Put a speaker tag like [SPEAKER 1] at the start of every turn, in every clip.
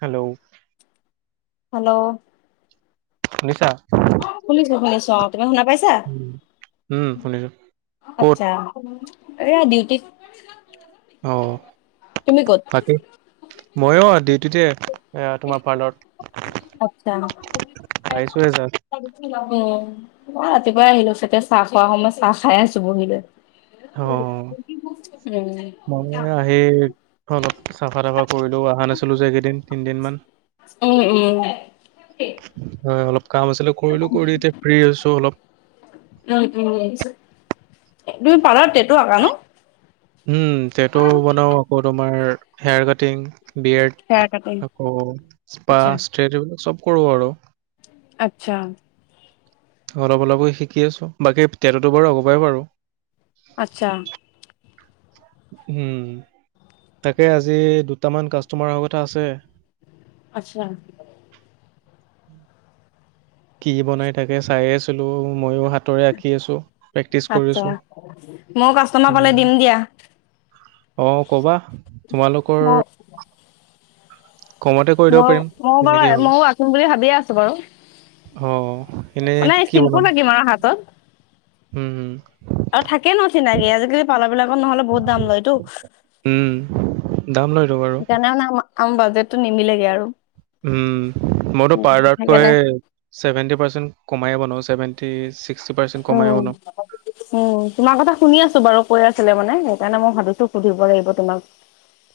[SPEAKER 1] Hello
[SPEAKER 2] hello
[SPEAKER 1] শুনিছা
[SPEAKER 2] শুনিছো শুনিছো অ তুমি শুনা পাইছা
[SPEAKER 1] উম উম, শুনিছো। ক'ত?
[SPEAKER 2] আত্ছা এ ডিউটি
[SPEAKER 1] অ বাকী মই অ ডিউটিতে এয়া তোমাৰ পাৰ্লাৰত
[SPEAKER 2] আচ্ছা উ
[SPEAKER 1] আহিছোহে জাষ্ট।
[SPEAKER 2] মই ৰাতিপুৱাই আহিলো তেতিয়া চাহ খোৱাৰ সময় চাহ খাই আছো বহিলৈ
[SPEAKER 1] অ
[SPEAKER 2] উম
[SPEAKER 1] মই আহি অলপ চাফা তাফা কৰিলো অহা নাছিলো যে কেইদিন তিনদিনমান
[SPEAKER 2] উম উম
[SPEAKER 1] হয় অলপ কাম আছিলে কৰিলো কৰি এতিয়া ফ্ৰী হৈছো অলপ।
[SPEAKER 2] উম উম এ তুমি পাৰ্লাৰত টেটু আকা ন
[SPEAKER 1] উম টেটু বনাও আকৌ তোমাৰ hair cutting
[SPEAKER 2] hair
[SPEAKER 1] beard
[SPEAKER 2] cutting
[SPEAKER 1] আকৌ স্পা
[SPEAKER 2] আচ্ছা
[SPEAKER 1] ষ্ট্ৰেটো চব কৰোঁ আৰু
[SPEAKER 2] আচ্ছা
[SPEAKER 1] অলপ অলপৈ শিকি আছো বাকী টেটু টো বাৰু আগৰপৰাই পাৰো
[SPEAKER 2] আচ্ছা
[SPEAKER 1] উম তাকে আজি দুটামান কাষ্টমাৰ অহাৰ কথা আছে
[SPEAKER 2] আচ্ছা
[SPEAKER 1] কি বনাই তাকে চাইয়ে আছিলো ময়ো হাত তৰে আঁকি আছো প্ৰেক্টিচ
[SPEAKER 2] আচ্ছা
[SPEAKER 1] কৰিছো
[SPEAKER 2] ময়ো কাষ্টমাৰ পালে দিম দিয়া
[SPEAKER 1] অ কবা তোমালোকৰ
[SPEAKER 2] ম
[SPEAKER 1] কমতে কৰি দিব
[SPEAKER 2] মই
[SPEAKER 1] পাৰিম
[SPEAKER 2] ময়ো
[SPEAKER 1] তেনেকে
[SPEAKER 2] বাৰু
[SPEAKER 1] হ'লে
[SPEAKER 2] মইও আঁকিম বুলি ভাবিয়ে আছো বাৰু
[SPEAKER 1] অ এনেই
[SPEAKER 2] মানে
[SPEAKER 1] কি
[SPEAKER 2] চিম্পুল
[SPEAKER 1] বনাম
[SPEAKER 2] আঁকিম আৰু হাতত
[SPEAKER 1] উম উম
[SPEAKER 2] আৰু থাকে ন চিনাকি আজিকালি পাৰ্লাৰ বিলাক নহলে বহুত দাম লয়টো
[SPEAKER 1] উম দাম লয়তো বাৰু
[SPEAKER 2] সেইকাৰণে মানে মই অম বাজেটটো নিমিলেগে আৰু
[SPEAKER 1] উম মইতো
[SPEAKER 2] উম
[SPEAKER 1] পাৰ্লাৰতকৈ
[SPEAKER 2] সেইকাৰণে
[SPEAKER 1] চছেভেন্টি পাৰ্চেন্ট কমাইে বনো চেভেণ্টি ছিক্স
[SPEAKER 2] উম উম তোমাৰ কথা শুনি আছো বাৰু কৈ আছো ছিলে মানে সেইকাৰণে মই ভাবিছো সুধিব লাগিব তোমাক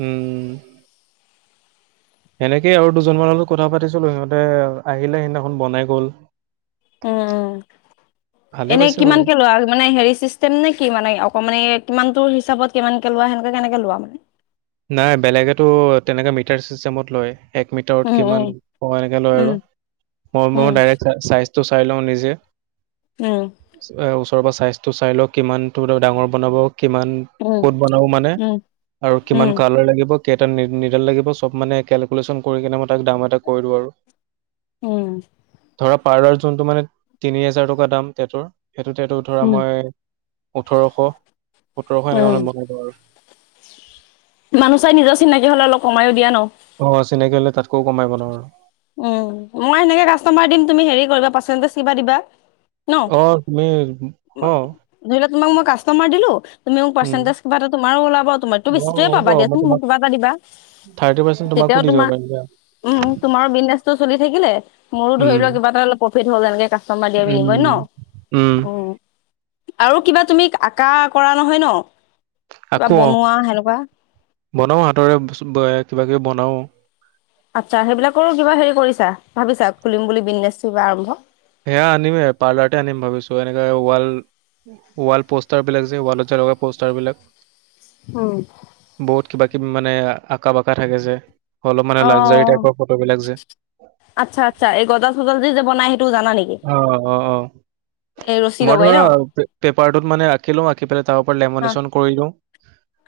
[SPEAKER 1] উম সেনেকেই আৰু দুজনমানৰ লগত কথা পাতিছিলো সিহঁতে আহিলে সিদিনাখন বনাই গল
[SPEAKER 2] উম উম
[SPEAKER 1] ভালে
[SPEAKER 2] এনেই
[SPEAKER 1] পাইছে বাৰু
[SPEAKER 2] কিমানকে লোৱা মানে হেৰি চিষ্টেম নে কি মানে অকমানে কিমানটোৰ হিচাপত কিমান কে লোৱা সেনেকে কেনেকে লোৱা মানে
[SPEAKER 1] নাই বেলেগেতো তেনেকে মিটাৰ চিষ্টেমত লয় এক মিটাৰত
[SPEAKER 2] উম
[SPEAKER 1] কিমান
[SPEAKER 2] উম
[SPEAKER 1] এনেকে লয় আৰু মই ম
[SPEAKER 2] উম
[SPEAKER 1] ডাইৰেক্ট চা চাইজ টো চাই লওঁ নিজে
[SPEAKER 2] উম
[SPEAKER 1] অ ওচৰ পৰা চাইজটো চাই লও কিমান ডাঙৰ বনাব কিমান
[SPEAKER 2] উম
[SPEAKER 1] ক'ত বনাব মানে
[SPEAKER 2] উম
[SPEAKER 1] আৰু কিমান
[SPEAKER 2] উম উম
[SPEAKER 1] কাৰলাৰ লাগিব কেইটা নি নিগেল লাগিব চব মানে কেলকুলেশ্যন কৰি কিনে মই তাক দাম এটা কৰি দিওঁ আৰু
[SPEAKER 2] উম
[SPEAKER 1] ধৰা পাৰলাৰ যোনটো মানে তিনি হেজাৰ টকা দাম তাতো সেইটোতেটো ধৰা মই ওঠৰশ সোতৰশ এনেকাত বনাই দিওঁ আৰু
[SPEAKER 2] মানু চাই নিজৰ চিনাকি হলে অলপ কমাইও দিয়া ন
[SPEAKER 1] অ চিনাকি হলে তাতকৈও কমাই বনাও আৰু
[SPEAKER 2] উ মই সেনেকে কাষ্টমাৰ দিম তুমি হে কৰিবা পাৰচেন্টিছ্ কিবা দিবা ন
[SPEAKER 1] অ তুমি হু
[SPEAKER 2] ধৰি লোৱা তোমাক মই কাষ্টমাৰ দিলো তুমি মোক পাৰ্চেটিজ কিবা এটা তোমাৰ ওলাব তোমাকটো
[SPEAKER 1] অ'
[SPEAKER 2] বেছিয়ে
[SPEAKER 1] হ'ব
[SPEAKER 2] পাবা
[SPEAKER 1] মই
[SPEAKER 2] দিয়াচোন
[SPEAKER 1] তোমাক
[SPEAKER 2] মোক কিবা এটা দিবা
[SPEAKER 1] থাৰ্টি পাৰ্চেণ্ট
[SPEAKER 2] তেতিয়াও
[SPEAKER 1] তোমাকো দি দিব
[SPEAKER 2] তোমাৰ
[SPEAKER 1] পাৰিম
[SPEAKER 2] উম
[SPEAKER 1] দিয়া
[SPEAKER 2] তোমাৰো বিজনেছ চলি থাকিলে মোৰো ধৰি
[SPEAKER 1] উম,
[SPEAKER 2] লও কিবা এটা অল প্ৰফিট হল এনেকা
[SPEAKER 1] উম,
[SPEAKER 2] [unintelligible] ন উম আৰু কিবা তুমি আঁকা কৰা নহয় ন কিবা
[SPEAKER 1] আকৌ অ
[SPEAKER 2] বনোৱা সেনেকুৱা
[SPEAKER 1] বনাও হাতৰে বস্তু কিবা কিবি বনাও
[SPEAKER 2] আচ্ছা সেইবিলাকৰো কিবা হেৰি কৰিছা ভাবিছা খুলিম বুলি বিজনেছ কিবা আৰম্ভ
[SPEAKER 1] সেয়া আনিমেই পাৰ্লাৰতে আনিম ভাবিছো এনেকে ৱাল ৱাল পোষ্টাৰ বিলাক যে ৱালত যে লগা প'ষ্টাৰ বিলাক
[SPEAKER 2] অ
[SPEAKER 1] বহুত কিবা মানে আঁকা বাকা থাকে যে অলপ মানে
[SPEAKER 2] অ
[SPEAKER 1] লাগজাৰী টাইপৰ ফটোবিলাক যে
[SPEAKER 2] আচ্ছা আচ্ছা এই গজাল চজাল দি যে বনাই সে
[SPEAKER 1] অহ অ অ
[SPEAKER 2] এই ৰছী
[SPEAKER 1] মই
[SPEAKER 2] লগাই ন
[SPEAKER 1] ধৰা পেপাৰটোত মানে আঁকিলো আঁকি পেলাই তাৰ
[SPEAKER 2] আহ
[SPEAKER 1] লেমোনেচন কৰিলো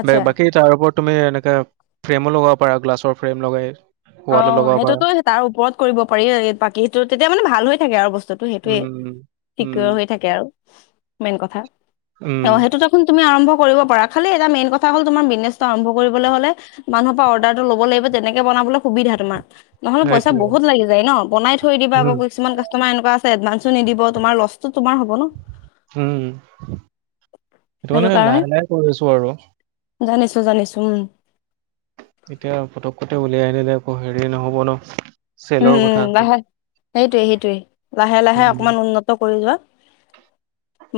[SPEAKER 2] আচ্ছা
[SPEAKER 1] বা বাকী তাৰ ওপৰত তুমি এনেকে ফ্ৰেমো লগাব পাৰা গ্লাছৰ ফ্ৰেম লগাই
[SPEAKER 2] অ
[SPEAKER 1] ৱালত লগাব পাৰা
[SPEAKER 2] সেইটোতো তাৰ ওপৰত কৰিব পাৰি বাকী সেইটো তেতিয়া মানে ভাল হৈ থাকে আৰু বস্তু বস্তুতো সেইটোৱে
[SPEAKER 1] উম
[SPEAKER 2] ঠিক
[SPEAKER 1] উম
[SPEAKER 2] হৈ থাকে আৰু মেইন কথা
[SPEAKER 1] উম
[SPEAKER 2] অ সেইটো দেখোন তুমি আৰম্ভ কৰিব পাৰা খালি এটা মেইন কথা হল তোমাৰ বিজনেছ্টো আৰম্ভ কৰিবলে হলে মানুহৰ পৰা অৰ্ডাৰটো লব লাগিব তেনেকে বনাবলে সুবিধা তোমাৰ নহ'লে পইচা
[SPEAKER 1] সেইটোৱে,
[SPEAKER 2] বহুত লাগি যায় ন বনাই থৈ দিবা আকৌ
[SPEAKER 1] উম,
[SPEAKER 2] কিছুমান কাষ্টমাৰ এনেকুৱা এডভানসো নিদিব তোমাৰ লছটো তোমাৰ হ'ব ন
[SPEAKER 1] উম
[SPEAKER 2] সেইটো
[SPEAKER 1] সেকাৰনে
[SPEAKER 2] কাৰণে
[SPEAKER 1] লাহে লাহে কৰি আছো আৰু
[SPEAKER 2] জানিছো জানিছো উম
[SPEAKER 1] এতিয়া পটকতে উলিয়াই আনিলে আকৌ হেৰি নহ'ব ন
[SPEAKER 2] উম
[SPEAKER 1] চেলৰ
[SPEAKER 2] উম
[SPEAKER 1] কথা আছে
[SPEAKER 2] লাহে সেইটোৱে সেইটোৱে লাহে লাহে
[SPEAKER 1] উম,
[SPEAKER 2] অকমান উন্নত কৰি লোৱা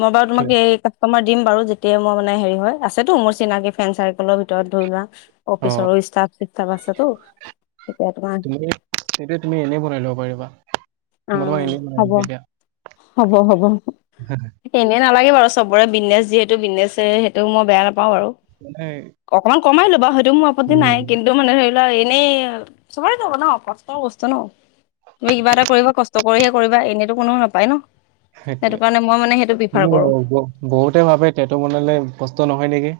[SPEAKER 2] মই বাৰু
[SPEAKER 1] সেইটোৱে।
[SPEAKER 2] তোমাক এই আম মা দিম বাৰু যেতিয়া মই মানে হেৰি হয় আছেতো মোৰ চিনাকি ফ্ৰেড চাৰ্কলৰ ভিতৰত ধৰি লোৱা
[SPEAKER 1] অ',
[SPEAKER 2] অফিচৰ ষ্টফ চিস্তাফ আছে তো তেতিয়া তোমাৰ
[SPEAKER 1] সেইটো তুমি এনেই বনাই লব পাৰিবা
[SPEAKER 2] অ
[SPEAKER 1] তোমাক মই এনেই বনাই
[SPEAKER 2] হ'ব
[SPEAKER 1] দিয়া
[SPEAKER 2] হ'ব হ'ব এনে নালাগে বাৰু চবৰে বিজনেছ যিহেতু বিজনেছে সেইটো মই বেয়া নাপ নাপাওঁ
[SPEAKER 1] মানে
[SPEAKER 2] অকমান কমাই ল'বা হয়টো মোৰ আপত্তি
[SPEAKER 1] উম,
[SPEAKER 2] নাই কিন্তু মানে হেই নাই এনেই চবৰে কৰিব ন কষ্ট বস্তু ন তুমি কিবা এটা
[SPEAKER 1] সেইটোৱে।
[SPEAKER 2] কৰিবা কষ্ট কৰিহে কৰিবা এনেতো কোনো নাপায় ন
[SPEAKER 1] সেইটোৱে
[SPEAKER 2] সেইটো কাৰণে মই মানে সেইটো প্ৰিফাৰ
[SPEAKER 1] কিন্তু
[SPEAKER 2] কৰো
[SPEAKER 1] বহুতে ভাবে তেটো বনালে নহয় নেকি।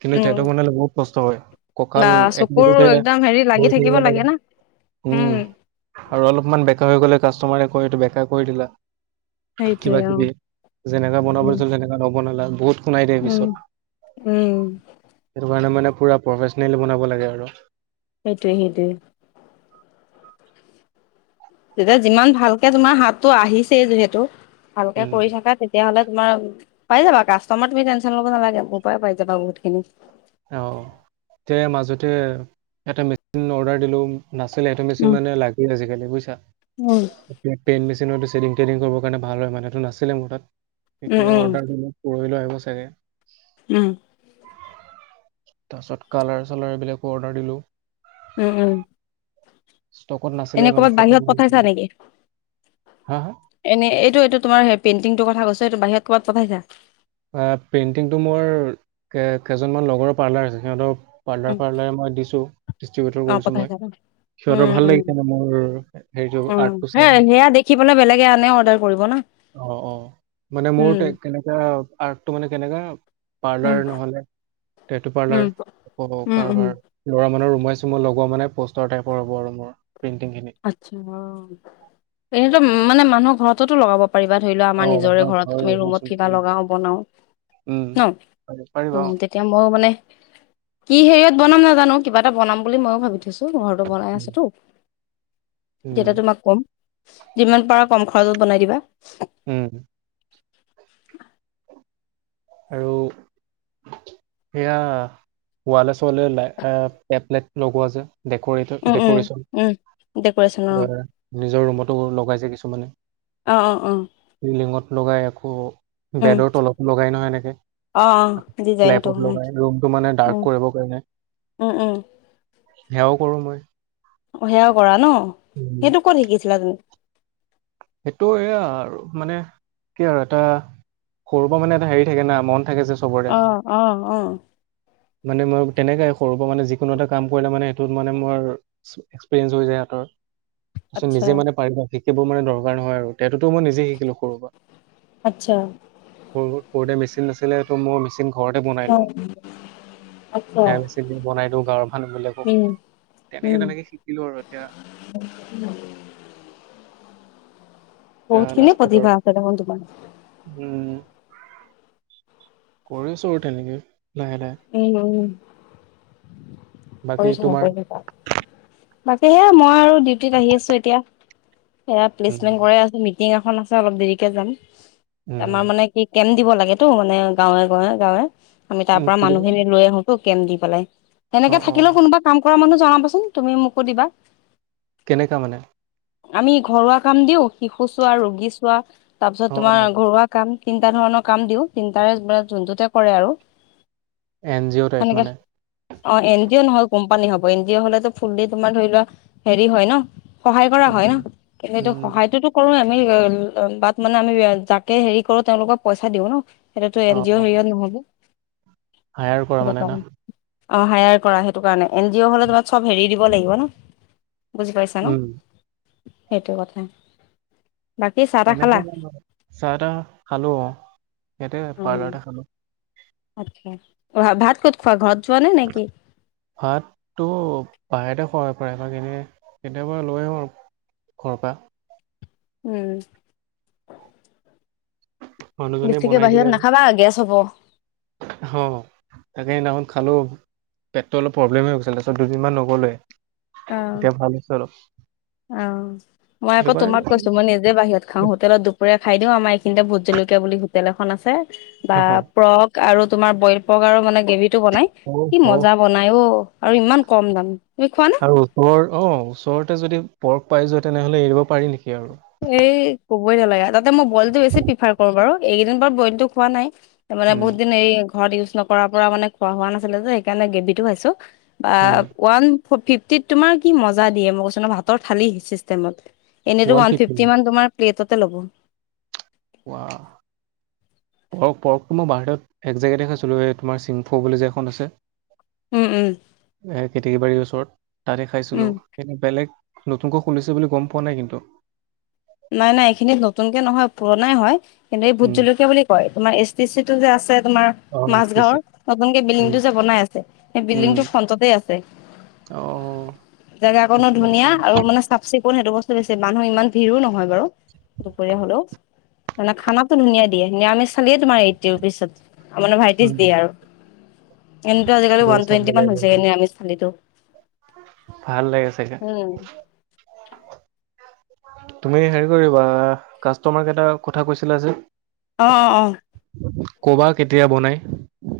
[SPEAKER 1] কিন্তু
[SPEAKER 2] উম
[SPEAKER 1] সিহঁতক বনে বহুত কষ্ট হয় কঁকাল
[SPEAKER 2] বা চকুৰ
[SPEAKER 1] একদিনতে
[SPEAKER 2] একদম হেৰি লাগি
[SPEAKER 1] বৈ থাকিব লাগে।
[SPEAKER 2] না
[SPEAKER 1] উম, আৰু অলপমান বেকা হৈ গলে কাষ্টমাৰে কয় এইটো বেকা কৰি দিলা।
[SPEAKER 2] সেইটোৱে
[SPEAKER 1] কিবা
[SPEAKER 2] অ
[SPEAKER 1] কিবি যেনেকা বনাব
[SPEAKER 2] উম
[SPEAKER 1] লছিল তেনেকা নবনালা বহুত নাই দিয়
[SPEAKER 2] উম
[SPEAKER 1] পিছত
[SPEAKER 2] উম
[SPEAKER 1] সেইটো কাৰণে মানে পুৰা প্ৰফেচনেল বনাব লাগে আৰু
[SPEAKER 2] সেইটোৱ, সেইটোৱে। তেতিয়া যিমান ভালকে তোমাৰ হাতটো আহিছেই যিহেতু ভালকে
[SPEAKER 1] উম
[SPEAKER 2] কৰি থকা তেতিয়া হ'লে তোমাৰ পাই যাবা কাষ্টমাৰ তুমি টেনচন ল'ব নালাগে মোৰ পৰাই পাই যাবা বহুতখিনি
[SPEAKER 1] অ তে মাজতে এটা মেচিন অৰ্ডাৰ দিলো। নাছিলে এইটো মেচিন
[SPEAKER 2] উম
[SPEAKER 1] মানে লাগজালি বুইচা
[SPEAKER 2] উম
[SPEAKER 1] [unintelligible] কৰিবৰ কাৰণে ভাল হয় মানে এইটো নাছিলে মোৰ তাত
[SPEAKER 2] উম
[SPEAKER 1] অৰ্ডাৰটো [unintelligible] আহিব চাগে
[SPEAKER 2] উম।
[SPEAKER 1] তাৰ পিছত কালাৰ চালাৰ এইবিলাকো অৰ্ডাৰ দিলো।
[SPEAKER 2] উম, উম।
[SPEAKER 1] ষ্টকত
[SPEAKER 2] এনে
[SPEAKER 1] নাছিলেই মানে
[SPEAKER 2] ক'ৰবাত
[SPEAKER 1] ফটো মাৰিছিলে।
[SPEAKER 2] এনেই এইটো এইটো তোমাৰ পেইণ্টিংটোৰ কথা কৈছ এইটো বাহিৰত ক'ৰবাত পঠাইছা।
[SPEAKER 1] পেইণ্টিংটো মোৰ কেইজনমান লগৰৰ পাৰ্লাৰ আছে সিহঁতৰ পাৰ্লাৰ
[SPEAKER 2] উম
[SPEAKER 1] পাৰ্লাৰে মই দিছো ডষ্ট্ৰিবউটৰ
[SPEAKER 2] অ
[SPEAKER 1] কৰিছো মই
[SPEAKER 2] পঠাইছা ন
[SPEAKER 1] সিহঁতৰ
[SPEAKER 2] উম
[SPEAKER 1] ভাল
[SPEAKER 2] উম
[SPEAKER 1] লাগিছে নে মোৰ হেৰিটো
[SPEAKER 2] উম
[SPEAKER 1] আৰ্টটো
[SPEAKER 2] সে
[SPEAKER 1] চাই ম
[SPEAKER 2] সেয়া দেখি পেলাই বেলেগে আনে অৰ্ডাৰ কৰিব না
[SPEAKER 1] অ', অ', মানে মোৰ
[SPEAKER 2] উম
[SPEAKER 1] কেনেকাা আৰ্টটো মানে কেনেকা
[SPEAKER 2] উম
[SPEAKER 1] পাৰ্লাৰ নহলে সেইটো পাৰ্লাৰ
[SPEAKER 2] উম
[SPEAKER 1] আকৌ
[SPEAKER 2] উম উম
[SPEAKER 1] কাৰবাৰ লৰা মানুহ ৰুমাইছো মই লগ মানে পষ্টৰ টাইপৰ হ'ব আৰু মোৰ পেইন্টিং খিনি
[SPEAKER 2] আচ্ছা এনেতো মানে মানুহৰ ঘৰততো লগাব পাৰা ধৰি লও
[SPEAKER 1] অ
[SPEAKER 2] আমাৰ নিজৰে
[SPEAKER 1] মানুহৰ
[SPEAKER 2] ঘৰত
[SPEAKER 1] ঘৰৰ ৰুমাই
[SPEAKER 2] ৰুমত
[SPEAKER 1] চুমাই
[SPEAKER 2] কিবা
[SPEAKER 1] উম
[SPEAKER 2] লগাও বনাও
[SPEAKER 1] উম
[SPEAKER 2] ন,
[SPEAKER 1] পাৰি পাৰিবা
[SPEAKER 2] অ', তেতিয়া মই মানে কি হেৰি বনাম নাজানো কিবা এটা বনাম বুলি ময়ো ভাবি থৈছো ঘৰতো বনাই আছোতো তেতিয়া
[SPEAKER 1] উম
[SPEAKER 2] তোমাক কম যিমান পাৰা কম খৰচত বনাই দিবা।
[SPEAKER 1] হম।
[SPEAKER 2] উ।
[SPEAKER 1] আৰু এয়া ওৱালে চোৱালে এ টেপলেট লগোৱা যে ডৰেটক
[SPEAKER 2] উম উম
[SPEAKER 1] ডক'ৰেচন
[SPEAKER 2] উম ডেক'ৰেশ্যন
[SPEAKER 1] এ নিজৰ ৰুমতো লগাইছে কিছুমানে
[SPEAKER 2] অ অ অ অ
[SPEAKER 1] [unintelligible] লিঙত লগাই আ
[SPEAKER 2] উম
[SPEAKER 1] বেডৰ তলতো লগাই নহয় এনেক প
[SPEAKER 2] অ অ ডিজাইনটো উম
[SPEAKER 1] লগাই ৰুমটো মানে ডাৰ্ক
[SPEAKER 2] উম
[SPEAKER 1] কৰিবৰ কাৰণে
[SPEAKER 2] উম উম
[SPEAKER 1] সেয়াও কৰো মই।
[SPEAKER 2] সেয়াও কৰা ন
[SPEAKER 1] উম,
[SPEAKER 2] সেইটো কত শিকিছিলা তুমি
[SPEAKER 1] সেইটো এয়া আৰু মানে কি আৰু এটা সৰুৰ পৰা মানে এটা হেৰি থাকে না মন থাকে যে চবৰে
[SPEAKER 2] আহ, আহ, আহ।
[SPEAKER 1] মানে মই তেনেকে সৰুৰ পৰা মানে যিকনো এটা কাম কৰিলে মানে সেইটোত মানে মোৰ এক্সপিৰিয়েঞ্চ হৈ যায়। তাৰপিছত
[SPEAKER 2] আচ্ছা
[SPEAKER 1] নিজে মানে পাৰিব সেইেইবোৰ মানে দৰকাৰ নহয় আৰু। তেটোতো মই নিজে শিকিলোঁ সৰুৰ পৰা
[SPEAKER 2] আচ্ছা
[SPEAKER 1] সৰু সৰুতে মেচিন নাছিলো মোৰ মেচিন। ঘৰতে বনাই
[SPEAKER 2] অ
[SPEAKER 1] লওঁ
[SPEAKER 2] আচ্ছা
[SPEAKER 1] সেয়া বনাই দিওঁ গাঁৱৰ মানুহ বিলাকো
[SPEAKER 2] উম
[SPEAKER 1] তেনেকে
[SPEAKER 2] উম
[SPEAKER 1] তেনেকে শিকিলো আৰু এতিয়া
[SPEAKER 2] বহুতখিনিয়ে
[SPEAKER 1] লাষ্টত আৰু
[SPEAKER 2] প্ৰতিভা আছে দেখোন তোমাৰ।
[SPEAKER 1] কৰিছো আৰু তেনেকে লাহে লাহে
[SPEAKER 2] উম, উম।
[SPEAKER 1] বাকী
[SPEAKER 2] কৰি থাক
[SPEAKER 1] তোমাৰ
[SPEAKER 2] থ বাকী সেয়া মই আৰু ডিউটিত আহি আছো এতিয়া। সেয়া
[SPEAKER 1] উম
[SPEAKER 2] প্লেচমেন্ট কৰে আছো মিটিং এখন আছে অলপ দেৰিকে যাম আমাৰ
[SPEAKER 1] উম
[SPEAKER 2] মানে কি কেম দিব লাগেেতটো মানে গাঁৱে গাঁৱে গাঁৱে আমি তাৰ
[SPEAKER 1] উম
[SPEAKER 2] পৰা
[SPEAKER 1] কি বুলি কয়
[SPEAKER 2] মানুহখিনি লৈ আহো টো কেম দি পেলাই
[SPEAKER 1] অ
[SPEAKER 2] সেনেকে
[SPEAKER 1] অ
[SPEAKER 2] থাকিলেও কোনোবা কাম কৰা মানুহ জনাবাচোন তুমি মোকো দিবা
[SPEAKER 1] কেনেককা মানে
[SPEAKER 2] আমি ঘৰুৱা কাম দিও শিশু চোৱা ৰোগী চোৱা তাৰপিছত
[SPEAKER 1] অ অ
[SPEAKER 2] তোমাৰ ঘৰুৱা কাম তিনিটা ধৰণৰ কাম দিওঁ তিনটাৰে যোনটোতে কৰে আৰু
[SPEAKER 1] এন জি অ' টাইপ
[SPEAKER 2] সেনেকে
[SPEAKER 1] মানে
[SPEAKER 2] অ এন জি অ' নহয় কোম্পানী হব এনজি হলে ফুলি তোমাৰ ধৰি লোৱা হেৰি হয় ন সহায় কৰা হয়
[SPEAKER 1] উম
[SPEAKER 2] ন কিন্তুটো
[SPEAKER 1] উম
[SPEAKER 2] সহায়তটোতো কৰোে আমি বাত মানে আমি যাকে হেৰি কৰো তেওঁলোকক পইচা দিওঁ ন সেইটোতো এন জি অ' স নহ'ব
[SPEAKER 1] হায়াৰ কৰা
[SPEAKER 2] সেইটো
[SPEAKER 1] মানে না
[SPEAKER 2] কাৰণে অ হায়াৰ কৰা সেইটো কাৰণে এন জি অ' হলে তোমাক চব হেৰি দিব লাগিব ন বুজি পাইছা ন
[SPEAKER 1] উম
[SPEAKER 2] সেইটো কথা বাকী চাহ তাহ
[SPEAKER 1] তেনেক
[SPEAKER 2] খালা
[SPEAKER 1] চাহ টাহ খালো অ ইয়াতে
[SPEAKER 2] উম
[SPEAKER 1] পাৰ্লাৰ টে খালো
[SPEAKER 2] আচ্ছা আ ক'ত খোৱা ঘৰত যোৱা নে নেকি
[SPEAKER 1] ভাতটো বাহিৰতে খুৱাই পায় ভাগ ক এনে কেতিয়াবা লৈ আহো আৰু ঘৰৰ পৰা
[SPEAKER 2] উম
[SPEAKER 1] মানুহজনীয়ে
[SPEAKER 2] বেছিকে বাহিৰত নাখাবা গেছ হব
[SPEAKER 1] হ তাকে সেইদিনাখন খালো পেটটো অলপ প্ৰব্লেম হৈ গৈছে তাৰপিছত দুদিনমান নগ'লেৱে
[SPEAKER 2] অ
[SPEAKER 1] এতিয়া ভাল হৈছে অলপ
[SPEAKER 2] অ মই
[SPEAKER 1] সেইটো
[SPEAKER 2] আকৌ তোমাক
[SPEAKER 1] কাৰণে
[SPEAKER 2] কৈছো মই নিজে বাহিৰত খাওঁ হোটেলত দুপৰীয়া খাই দিওঁ আমাৰ এইখিনিতে ভোট জলকীয়া বুলি হোটেল এখন আছে বা
[SPEAKER 1] অ
[SPEAKER 2] প্ৰক আৰু তোমাৰ বলই পগ আৰু মানে গ্ৰেভিটো বনাই
[SPEAKER 1] অ
[SPEAKER 2] কি
[SPEAKER 1] অ,
[SPEAKER 2] মজা বনাই অ আৰু ইমান কম দাম তুমি খোৱা নে
[SPEAKER 1] ওৰ অ ওচৰতে যদি পৰ্ক পাই যোৱা তেনেহলে এৰিব পাৰি নেকি আৰু
[SPEAKER 2] এই ক'বই নালাগা তাতে মই বইলতটো বেছি প্ৰিফাৰ কৰো বাৰু এইকেইদিন ব বইলতটো খোৱা নাই মানে
[SPEAKER 1] উম
[SPEAKER 2] বহুত দিন এই ঘৰত ইউজ নকৰ পৰা মানে খোৱা হোৱা নাছিলে যে সেইকাৰণে গ্ৰেভি টো খাইছো বা
[SPEAKER 1] উম
[SPEAKER 2] ওৱান ফিফটিত তোমাৰ কি মজা দিয়ে মই কৈছ ভাতৰ থালি চিষ্টেমত এনেতো ওৱান ফিফটি মান তোমাৰ প্লেটতে ল'ব
[SPEAKER 1] ৱাহ পৰক পৰকটো মই বাহিৰত এক জেগা দেখাইছিলোঁ এই তোমাৰ ছিংফ' বুলি যে এখন আছে
[SPEAKER 2] উম উম
[SPEAKER 1] এ কেতেকী বাৰীৰ ওচৰত তাতে
[SPEAKER 2] উম,
[SPEAKER 1] খাইছিলো কি বেলেগ নতুনকৈ খুলিছে বুলি গম পোৱা নাই কিন্তু
[SPEAKER 2] নাই নাই এইখিনিত নতুনকে নহয় পুৰণাই হয় কিন্তু এই ভোট
[SPEAKER 1] উম
[SPEAKER 2] জলকীয়া বুলি কয় তোমাৰ এছ টি চি টো যে আছে তোমাৰ
[SPEAKER 1] অ এছ
[SPEAKER 2] মাাজ
[SPEAKER 1] টি
[SPEAKER 2] গাঁৱৰ
[SPEAKER 1] চিত
[SPEAKER 2] নতুনকে বিল্ডিং
[SPEAKER 1] উম
[SPEAKER 2] টো যে বনাই আছে সেই
[SPEAKER 1] উম
[SPEAKER 2] বিল্ডিং টো ফ্ৰন্টতে আছে
[SPEAKER 1] অ
[SPEAKER 2] জেগা কনো ধুনীয়া আৰু মানে চাফ চিকুণ সেইটো বস্তু ছে মানুহ ইমান ভিৰো নহয় বাৰু দুপৰীয়া হলেও মানে খানাটো ধুনীয়া দিয়ে নিৰামিষ চালেইে তোমাৰ এইট পিছত মানে ভাইটিছ
[SPEAKER 1] উম
[SPEAKER 2] দিয়ে আৰু এনেতটো আজিকালি
[SPEAKER 1] গৈ
[SPEAKER 2] ওান
[SPEAKER 1] চাব
[SPEAKER 2] টুৱেটিান
[SPEAKER 1] লাগিব
[SPEAKER 2] হৈছে এ
[SPEAKER 1] এদিন
[SPEAKER 2] নিৰামষ ছালিতো
[SPEAKER 1] ভাল লাগে চাগে
[SPEAKER 2] উ
[SPEAKER 1] তুমি হেৰি কৰিবা কাষ্টমাৰ কেইটটা কথা কৈছিলা যে
[SPEAKER 2] অ অ অ
[SPEAKER 1] কবাত কেতিয়া বনাই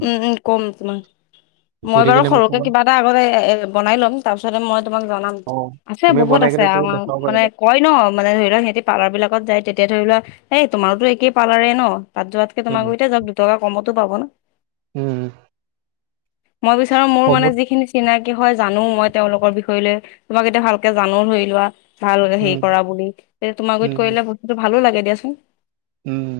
[SPEAKER 2] উম উ কম তোমাক
[SPEAKER 1] [unintelligible]
[SPEAKER 2] মই বাৰু
[SPEAKER 1] মোক
[SPEAKER 2] সৰুকে
[SPEAKER 1] ক'বা
[SPEAKER 2] কিবা এটা আগতে এ বনাই ল'ম তাৰপিছতে মই তোমাক জনাম
[SPEAKER 1] অ
[SPEAKER 2] আছে
[SPEAKER 1] তুমি
[SPEAKER 2] বহুত
[SPEAKER 1] বনাই
[SPEAKER 2] আছে
[SPEAKER 1] কিনে তুমি
[SPEAKER 2] অ',
[SPEAKER 1] দেখাব
[SPEAKER 2] মানে
[SPEAKER 1] পাৰিবা।
[SPEAKER 2] কয় ন মানে ধৰি লওক সিহঁতি পাৰ্লাৰবিলাকত যায় তে এতিয়া ধৰি ললা এই তোমাৰো একেই পৰ্লাৰে ন তাত যোৱাতকে
[SPEAKER 1] উম,
[SPEAKER 2] তোমাকো এতিয়া যাওক দুটকা কমতো পাব ন।
[SPEAKER 1] উম,
[SPEAKER 2] মই বিচাৰো মোৰ
[SPEAKER 1] হ'ব
[SPEAKER 2] মানে যিখিনি চিনাকি কি হয় জানো মই তেওঁলোকৰ বিষয় লৈ তোমাক এতিয়া ভালকে জানো ধৰি লোৱা ভাল হলে
[SPEAKER 1] উম,
[SPEAKER 2] হেৰি কৰা বুলি তেয়া তোমাক গৰিত
[SPEAKER 1] উম,
[SPEAKER 2] কৰিলে বস্তুটো ভালো লাগে দিয়াচোন।
[SPEAKER 1] উম,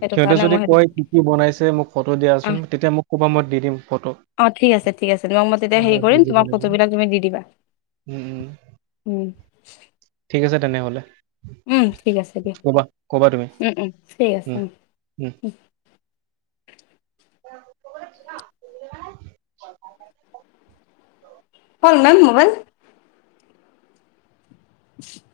[SPEAKER 2] সেইটো
[SPEAKER 1] সিহঁতে
[SPEAKER 2] কাৰণে
[SPEAKER 1] যদি
[SPEAKER 2] মই সেইটো
[SPEAKER 1] কয় কি কি বনাইছে মোক ফটো দিয়া
[SPEAKER 2] অ
[SPEAKER 1] চোন তেতিয়া মোক ক'বা মই দি দিম ফটো।
[SPEAKER 2] অ', ঠিক আছে ঠিক আছে মই মই তেতি
[SPEAKER 1] অ,
[SPEAKER 2] হেৰি
[SPEAKER 1] দি
[SPEAKER 2] কৰিম
[SPEAKER 1] দিব
[SPEAKER 2] তোমাক
[SPEAKER 1] লাগিব।
[SPEAKER 2] ফটোবলাক তুমি দি দিবা।
[SPEAKER 1] উম, উম
[SPEAKER 2] উম
[SPEAKER 1] ঠিক আছে তেনেহ'লে।
[SPEAKER 2] উম, ঠিক আছে দিয়া
[SPEAKER 1] ক'বা ক'বা তুমি
[SPEAKER 2] উম উম ঠিক আছে।
[SPEAKER 1] উম, উম। [unintelligible]
[SPEAKER 2] [unintelligible] মোবাইল [unintelligible]